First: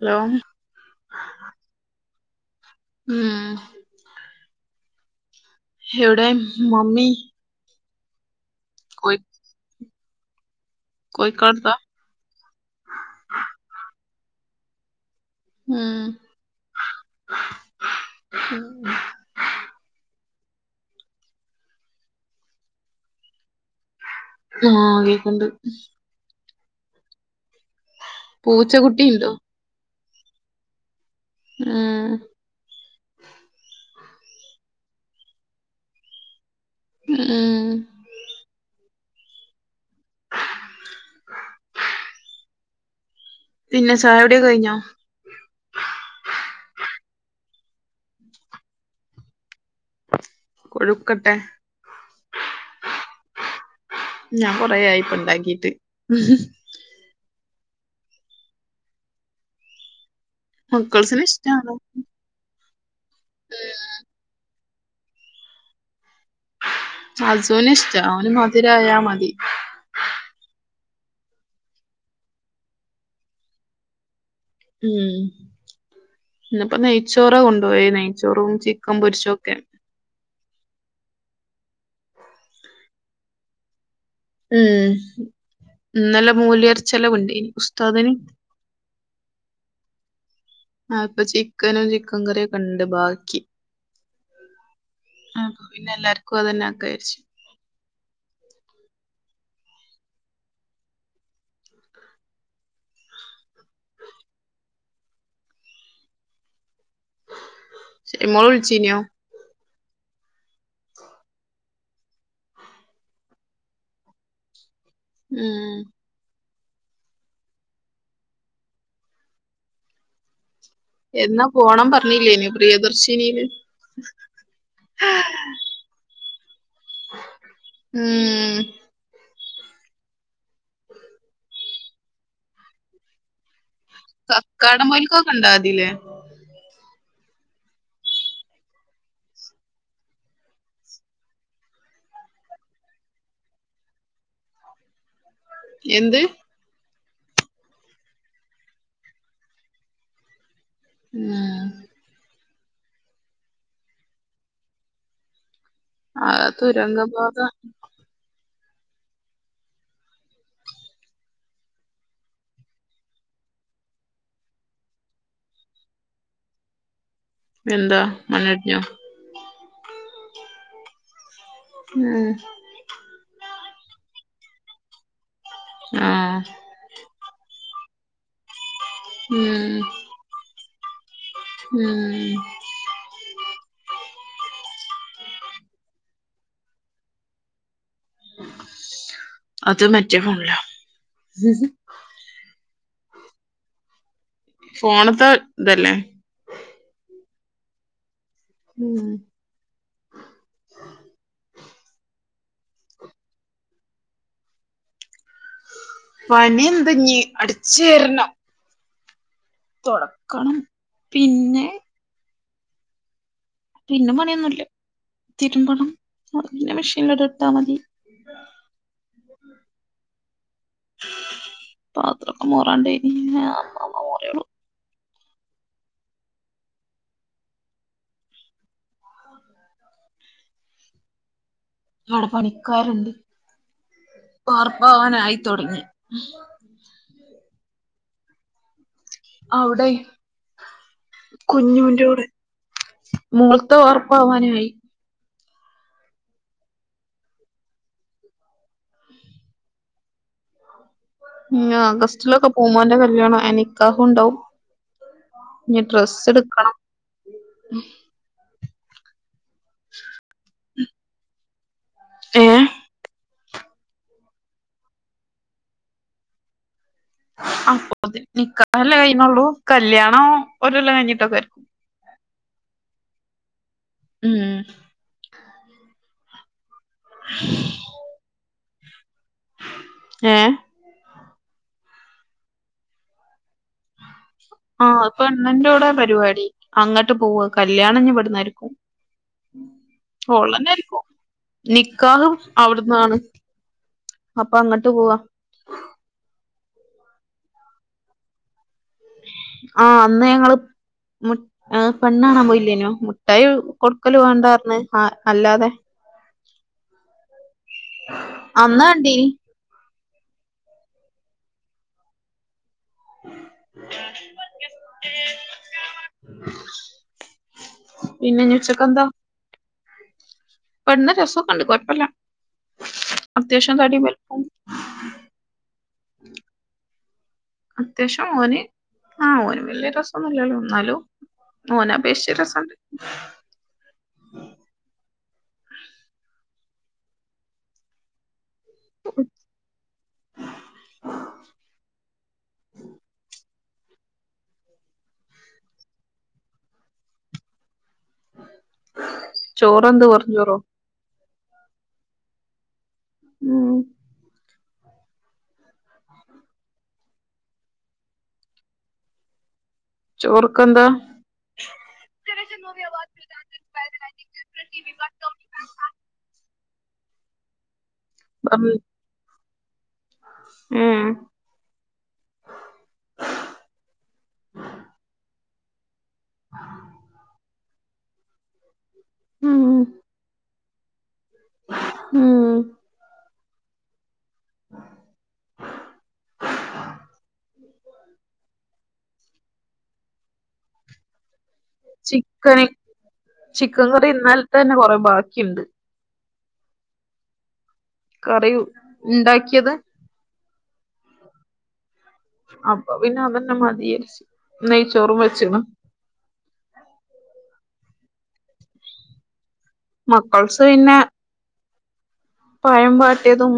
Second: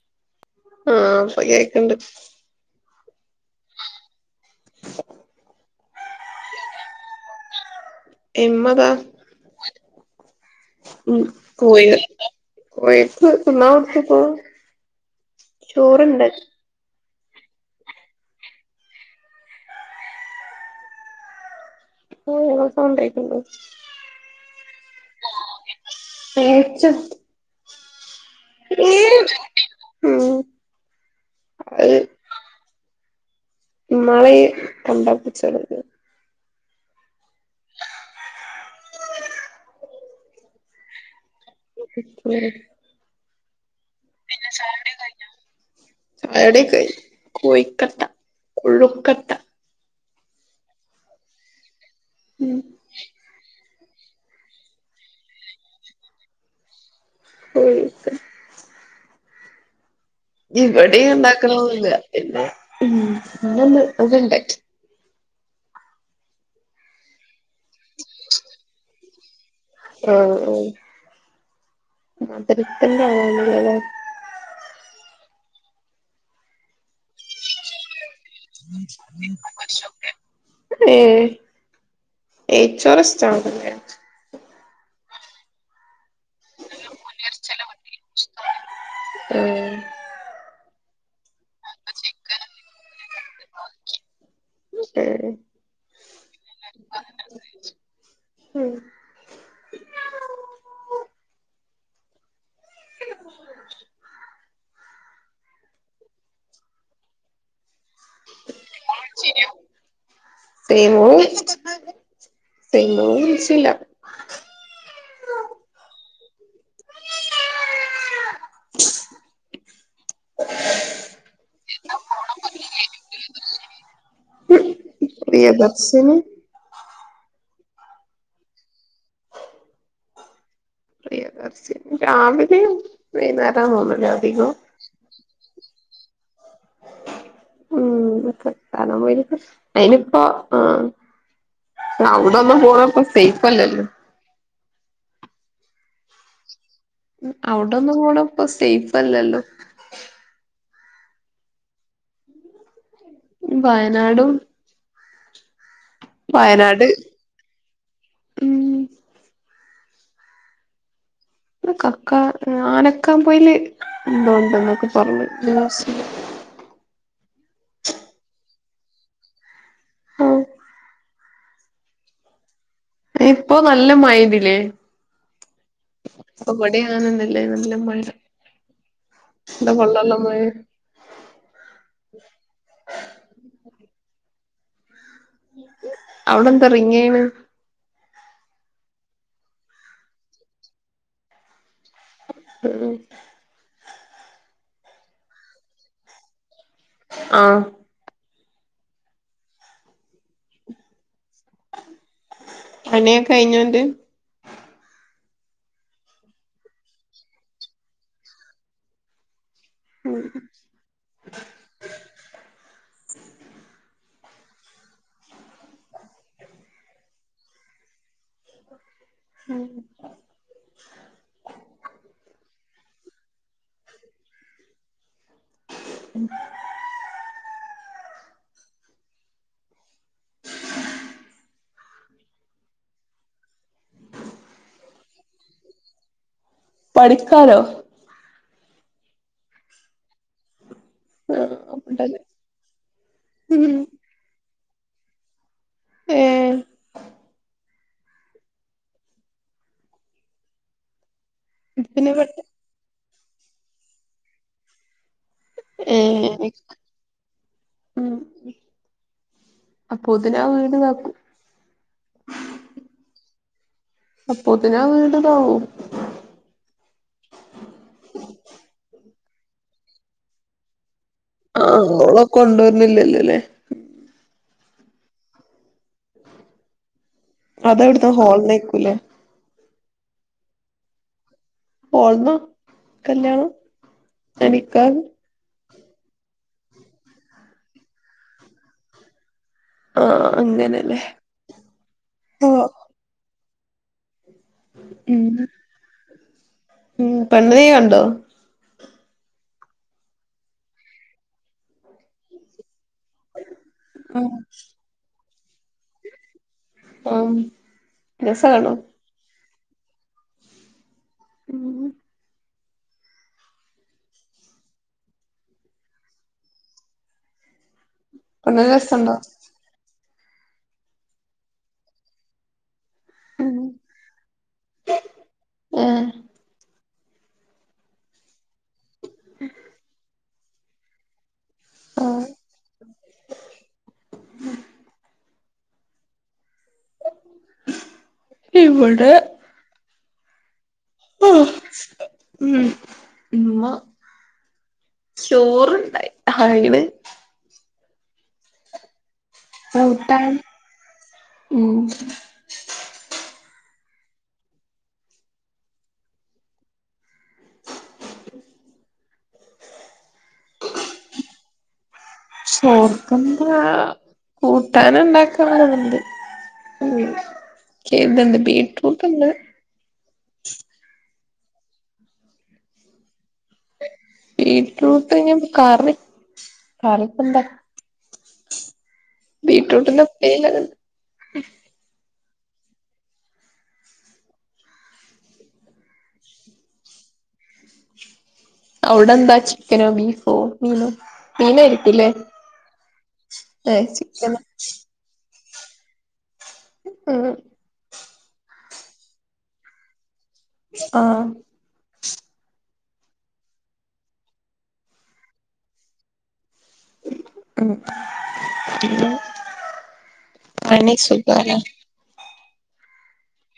Hello ആഹ ഇപ്പൊ കേക്കണ്ട് ഉം എവടെ മമ്മി ഇമ്മതാ കോഴി ഉ കോഴിക്കാടത്താ കോയെ കോയെക്ക് തിന്ന കൊട്ത്പ്പോ ഉം ചോറണ്ട് [unintelligible] ഓ സൗണ്ടേക്ക്ണ്ടൊ ആ കേക്കണ്ട് പേച്ചൊ പൂച്ചക്കുട്ടിണ്ടോ [unintelligible] ആ ഇമ്മാള് കണ്ടാപൂച്ചെ ആ ആ [unintelligible] [unintelligible] പിന്നെ സ് പിന്നെ ചായുടി എന്തായി ചായുടിക്കെയി കൊഴിക്കട്ട കൊഴുക്കട്ട കൊഴുക്കട്ടേ മ് ഞാന് കൊറേയായി ഇപ്പണ്ടാക്കീട്ട് [unintelligible] മക്കൾസിന് ഇഷ്ടാണ് ഇവെടിംണ്ടാക്കലൊന്നുല്ല്യാപിന്നെ ന്ന് ഇന്നൊന്ന് അത് ണ്ടാക്കി അസൂന് ഇഷ്ടാ ഓന് മധുരായാ മതി ആ ആ മധുരത്തിന്റെ [unintelligible] മ് ഇന്ന് പ്പൊ നെയ്ച്ചോറാ കൊണ്ടോയിണെ [inaudible] ഏയ് നെയ്ച്ചോറ് ഇഷ്ട്ടാണ്ല്ലേ മ് ഇന്നെലെ മോല്യേർച്ചെലവുണ്ടേയ്നിം ഉസ്താദിന് ഏ അപ്പൊ ചിക്കനും ചിക്കൻ കറിയൊക്കെണ്ട് ബാക്കി അപ്പൊപിന്നെ എല്ലാർക്കും അതന്നെ ആക്കാരിച്ചു ഹ് [inaudible] ഷൈമോള് വിളിച്ചീനോ ചീയും സെയ്‌മോള് [unintelligible] സെയ്‌മോള് വിളിച്ചീല്ല മ് [inaudible] എന്നാ പോണം പറഞ്ഞില്ലേനോ പ്രിയദർശിനീല് സ്സ്ന് മ് പ്രിയദർശിനി രാവിലിം വൈന്നേരാ തോന്ന്ണ് കക്കാടംപോയില്ക്ക് കണ്ടാതീല്ലേ മ് കക്കാടംപൊയില്ക്ക് അയ്നിപ്പോ ആ അവിടൊന്നും പോണപ്പംസേയ്ഫ് അല്ലല്ലോ എന്ത് അവിടൊന്നും പോണപ്പൊ സേയ്ഫ് അല്ലല്ലോ ആ വയനാടും ആ വയനാട് തുരന്ദഭാഗ ഉം കക്ക നലക്കാപൊയില് ന്തോണ്ട്ന്നൊക്കെ പറഞ്ഞു ന്യൂസില് എന്താ മണ്ണേട്ടിയൊ ആ മ് ഇപ്പൊ നല്ല മയേതില്ലേ ആ വെടെയാനനല്ലേനു നല്ല മഴ എന്താ കൊള്ളെള്ള മഴേ മ് അവിടെന്ത റിങ്ങിയ്ണ് അത് മറ്റേ ഫോണിലാ [unintelligible] മ് ഫോണ്ത്തെ തല്ലേ ആ മ് പണിയൊക്കെഴിഞ്ഞോഅൻ്റേ പണി എന്തഞ്ഞീ അടിചെരണം ഉം തുടക്കണം പിന്നെ പിന്നെ പണിയൊന്നുല്ല തിരുമ്പണം പിന്നെ മെഷീനില ഇടെ ഇട്ടാ മതി [inaudible] ഉം പത്രൊക്കെ മോറണ്ടീനി ഉം അവിടെ പണിക്കാരുണ്ട് വാർപ്പാവാനായിത്തൊടങ്ങി പണിക്കാരോ അവിടെയ് ആഹ് അപ്പണ്ടല്ലേ കുഞ്ഞൂന്റോടെ ഉം മോൾത്തെ പ്പാവനായി ഏഹ് ഉം പിന്നെ പെ ആഗസ്റ്റിലൊക്കെ പൂമോന്റെ ന്റെ കല്യാണം എനിക്കാഹും ഉണ്ടാവും ഇഞ് ഡ്രെസ്സ് ഏഹ് എടുക്കണം ഉം അപ്പൊതിന വീട് നക്കും ഏഹ് അപ്പോതിനാ വീട് ദാവും അപ്പ നിക്കഹാല്ലാം കഴിണൊള്ളൂ കല്യാണം ഒരല്ലാം കഴിഞ്ഞിട്ടക്കെ വും ആഹ് ഓളെ കൊണ്ടോന്നില്ലല്ലോ അല്ലേ ഉം അതവിടന്ന് ഹോൾ ന്നേക്കൂല്ലേ ഏഹ് ഹോൾന്ന കല്യാണം ആ ആഹ് നിക്കാഹ് അപ്പണ്ണന്റോഡ്ന്ന പരിപാടി അങ്ങോട്ട് പോവ കല്യാണഞ്ഞഞ് പെടുന്നായിരിക്കും ആഹ് ഹോള്ളന്നെ അങ്ങനെല്ലേ ആയിരിക്കും നിക്കാഹും ഓഹ് അവിടന്നാണ് അപ്പ അങ്ങോട്ട് പോവാ ഉം ഉം പെണ്ണന കണ്ടോ ആഹ് അന്ന് ഞങ്ങള് പെണ്ണാണാൻ പോയില്ലേനോ മിട്ടായി കൊടുക്കല് ആഹ് വേണ്ടന്ന് പരഞ് ആ അല്ലാതെ ആഹ് അന്നാ കണ്ടീനി ഉം [unintelligible] നല്ല പിന്നെന്ച്ചക്കെന്താ? രസണ്ടോ പെണ്ണ് രസക്കെണ്ട് കൊഴപ്പല്ല അത്യാവശ്യം തടി വലുപ്പും. ഏഹ് അത്യാവശ്യം ഓന് ആഹ് ഓന് വലിയ രസം ഒന്നുല്ലല്ലോ എന്നാലോ ഓന്നെ ആഹ് അപേഷിച്ച് രസണ്ട്. ഇവിടെ [inaudible] ആഹ് ഉം ഉമ്മ ചോറണ്ടായി ആയിണ്. ചോറെന്ത് വെറും ചോറോ [unintelligible] ഉം ഉം ചോർക്കന്താ? സോർക്കന്ത ആ കൂട്ടാന ഉണ്ടാക്കന്നുണ്ട്. [unintelligible] പറഞ്ഞ് ബീട്രൂട്ട് ഉണ്ട് ഉം ബീറ്റ്റൂട്ട് പ്പ കറി കറിപ്പ എന്താ? ഉം ബീറ്ററൂട്ടന്റെ പ്പേരി ഉം [inaudible] അവ്ടെന്താ ചിക്കനോ ബീഫോ മീനോ മീനാരി ചിക്കന് ചിക്കൻ കറി ചിക്കന് ഇന്നൽ തെന്നെ കൊറേ ബാക്കിണ്ട്. ഉ [unintelligible] കറിയു ണ്ടാക്കിയതാ ആ അപ്പൊ പിന്നെ അതന്നെ മതി വിച്ചാരിച്ച് നെയ്ച്ചോറും വെച്ച്ണ്. ഉം പിന്നെ മക്കൾസ് പിന്നെ പയം വിട്ടിയതും.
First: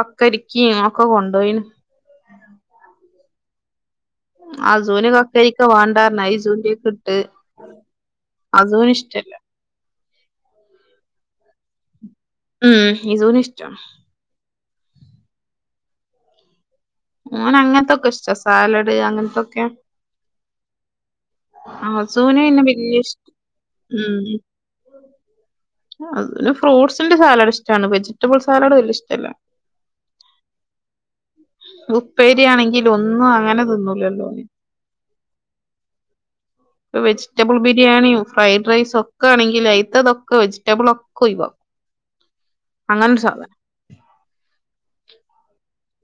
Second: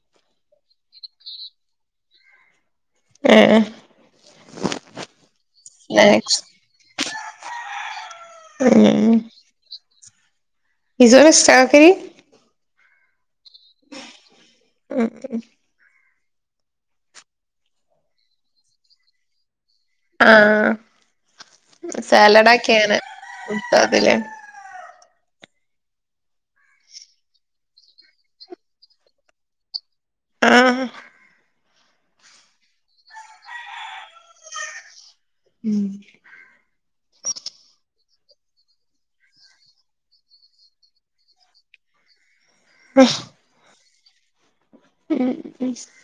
കക്കരിക്കിം ഒക്കെ കൊണ്ടു പോയിണ്. എഏ അസൂന് കക്കരിക്ക വേണ്ടർഞ്ഞു അയ് ഇസൂന്റെക്കിട്ട്. അസൂന് ഇഷ്ടല്ല. ഇസുന് ഇഷ്ട കക്കെരി ഉം ഇസുന് ഇഷ്ട. [inaudible] ഓന്, അങ്ങനത്തൊക്കെ ഇഷ്ട സാലഡ് അങ്ങനത്തൊക്കെ. ആ അസൂന് സാലഡ് പിന്നെ ആക്കിനെ വല്യ ഇഷ് കെടുതിലെ. [unintelligible] അ ഫ്രൂട്ട്സിന്റെ സാലാഡ് ഇഷ്ടാണ് വെജിറ്റബിൾ സാലാഡ് വല്യ ഇഷ്ടല്ല. ആ ഉപ്പേരിയാണെങ്കിൽ ഒന്നും അങ്ങനെ തിന്നൂല ലോ. ഉം [inaudible] ഇപ്പ വെജിറ്റബിൾ ബിരിയാണിയും ഫ്രൈഡ് റൈസും ഒക്കെ ആണെങ്കിൽ അയിത്തതൊക്കെ വെജിറ്റബിൾ ഒക്കെ ഒയിവാക്കും. അങ്ങനരു സാധന ഉം ഉം [unintelligible]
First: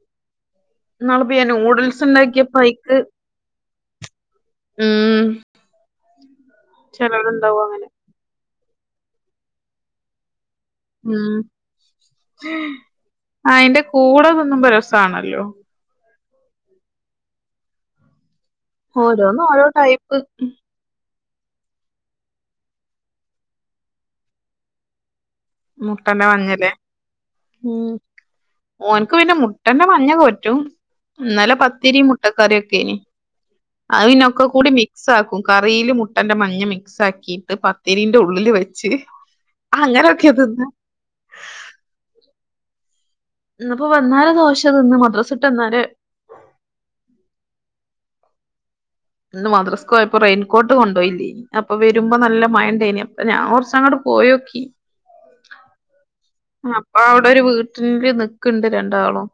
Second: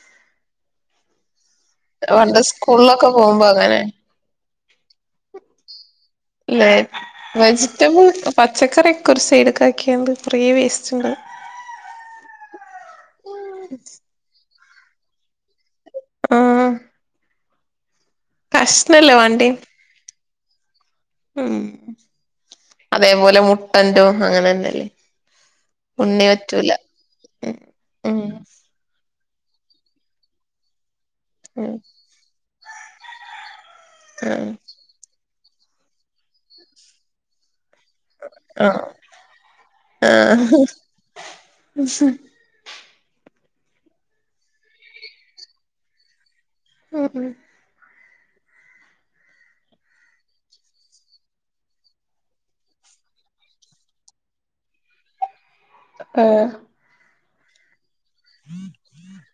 ഇന്നാള്പ്പ ഞ ന്യൂഡിൽ പണ്ട് സ്കൂളിലൊക്കെ പോകുമ്പോ അങ്ങനെ. ഉം ല്ലേ ചെലവരുണ്ടാവും അങ്ങനെ വെജിറ്റബിൾ പച്ചക്കറിയൊക്കെ ഒരു സൈഡ്ക്കാക്കിയ കുറേ വേസ് ഉം ഹ് അയിന്റെ കൂടെ തിന്നുമ്പ രസാണലോ. ആ കഷ്ണല്ലേ ഓരോന് വാണ്ടേ ഓരോ ടൈപ്പ് ഉം അതേപോലെ മുട്ടന്റോ അങ്ങനെ ന്നല്ലേ? മുട്ടന്റെ മഞ്ഞല്ലേ ഉണ്ണിവറ്റൂല ഉം [unintelligible] ഓൻക്ക് പിന്നെ മുട്ടന്റെ മഞ്ഞപറ്റും ഇന്നലെ ഉം പത്തിരി മുട്ടക്കറിഒക്കെന് അയ്നൊക്കെ കൂടി മിക്സ്ആക്കും കറീല് മുട്ടന്റെ മഞ്ഞ് മിക്സ് ആക്കിട്ട് പ പത്തീരീന്റെ ഉള്ളില് ആ ആ വച്ച് ആ അങ്ങനെ ഉ [inaudible] ഇന്ന്പ്പാ വന്നാല് ദോശ തിന്ന് മദ്രാസ ഇട്ട് വന്നാല് [unintelligible] ഇന്ന് മദ്രസ്കോയപ്പോ റെയിൻകോട്ട് കൊണ്ടോയില്യേ അപ്പൊ വെരുമ്പോനല്ല മയണ്ടെയ്നി അപ്പ ഞാൻ കൊറച്ചങ്ങട് പോയോക്കി ആഹ [inaudible] [unintelligible] അപ്പൊ അഔടൊരു വീട്ടില് ന്ക്ക്ണ്ട് രണ്ടാളും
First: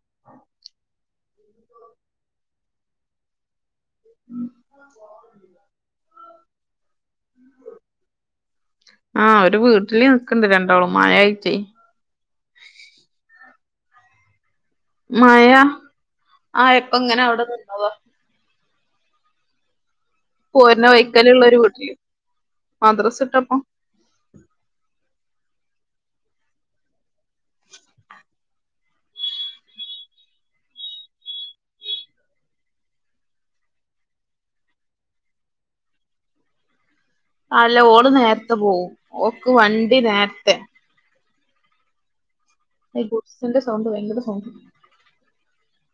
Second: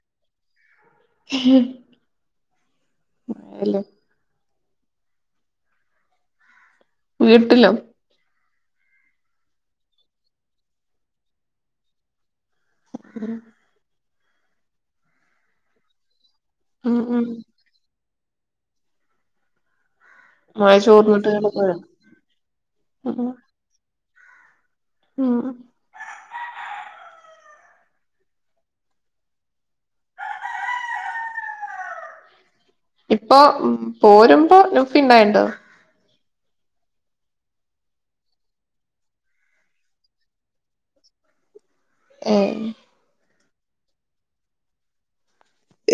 ആല്ല [unintelligible] [unintelligible] വീട്ടിലൊ ആ ഒര് വീട്ടില്നിക്കണ്ട് രണ്ടാളും മയായ്റ്റെ ഉ ഉം [inaudible] മയ ഉം ഉം ആയപ്പങ്ങനഅവടെനിന്നത മഴ പോര്ണ ചോർന്നിട്ട് വൈക്കല്ള്ളഒരു കിടക്കുവാ വീട്ടില് മദ്രസ്ഇട്ടപ്പം ഉം ഉം ഇപ്പൊപോരുമ്പോനുഫിണ്ടായ്ണ്ട് ആല്ലഓള്നേര്ത്തെ പോവുംഓക്ക് വണ്ടിനേർത്തെ ഏ അഹ് ഗുഡ്സിന്റെ സൗണ്ട് ഭയങ്കരസൗണ്ട്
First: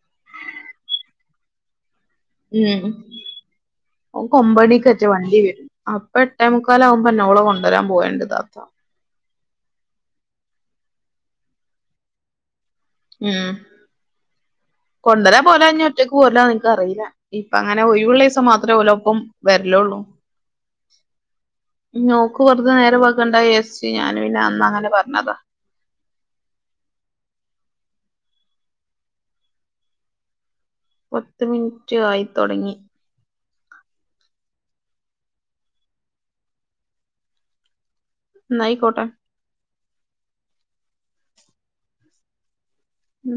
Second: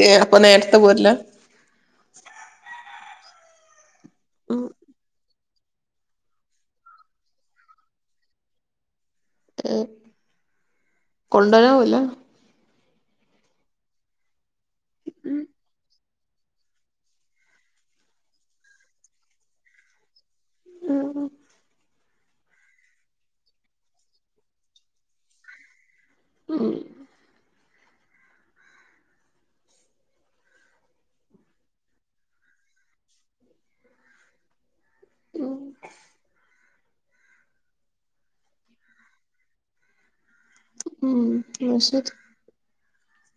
ഏ അപ്പനേര്ത്തെപോര്ല്ല മം ഉം ഓക്കൊമ്പണിക്കേറ്റേവണ്ടിവെരും അപ്പ എട്ടേ മുക്കാലാവുമ്പന്നെ ഓളെ കൊണ്ടരാൻ പോഅല്ണ്ട് താത്ത ഏ കൊണ്ടരാവല്ലേ ഉം ഉം കൊണ്ടരാപോലാഞ്ഞ ഒറ്റക്ക് പോര്ല്ലാനിക്ക് അറീല്ല ഇപ്പ അങ്ങനെ ഒയ്‌വ്ള്ളഈസം മാത്രേ ഓലപ്പം വെര്ലൊള്ളൂ ഉം ഞ്ഞോക്ക് വെറുതെ നേരം വെകണ്ടാ യിയാര്ച് ഞാൻപിന്നെ അങ്ങനെ പറഞ്ഞതാ ഉം പത്ത്മിൻറ്റ് ആയിത്തൊടങ്ങി ഉം ന്നാ അയ്കോട്ടെ ഉം ന്നാ ശെരി ഉം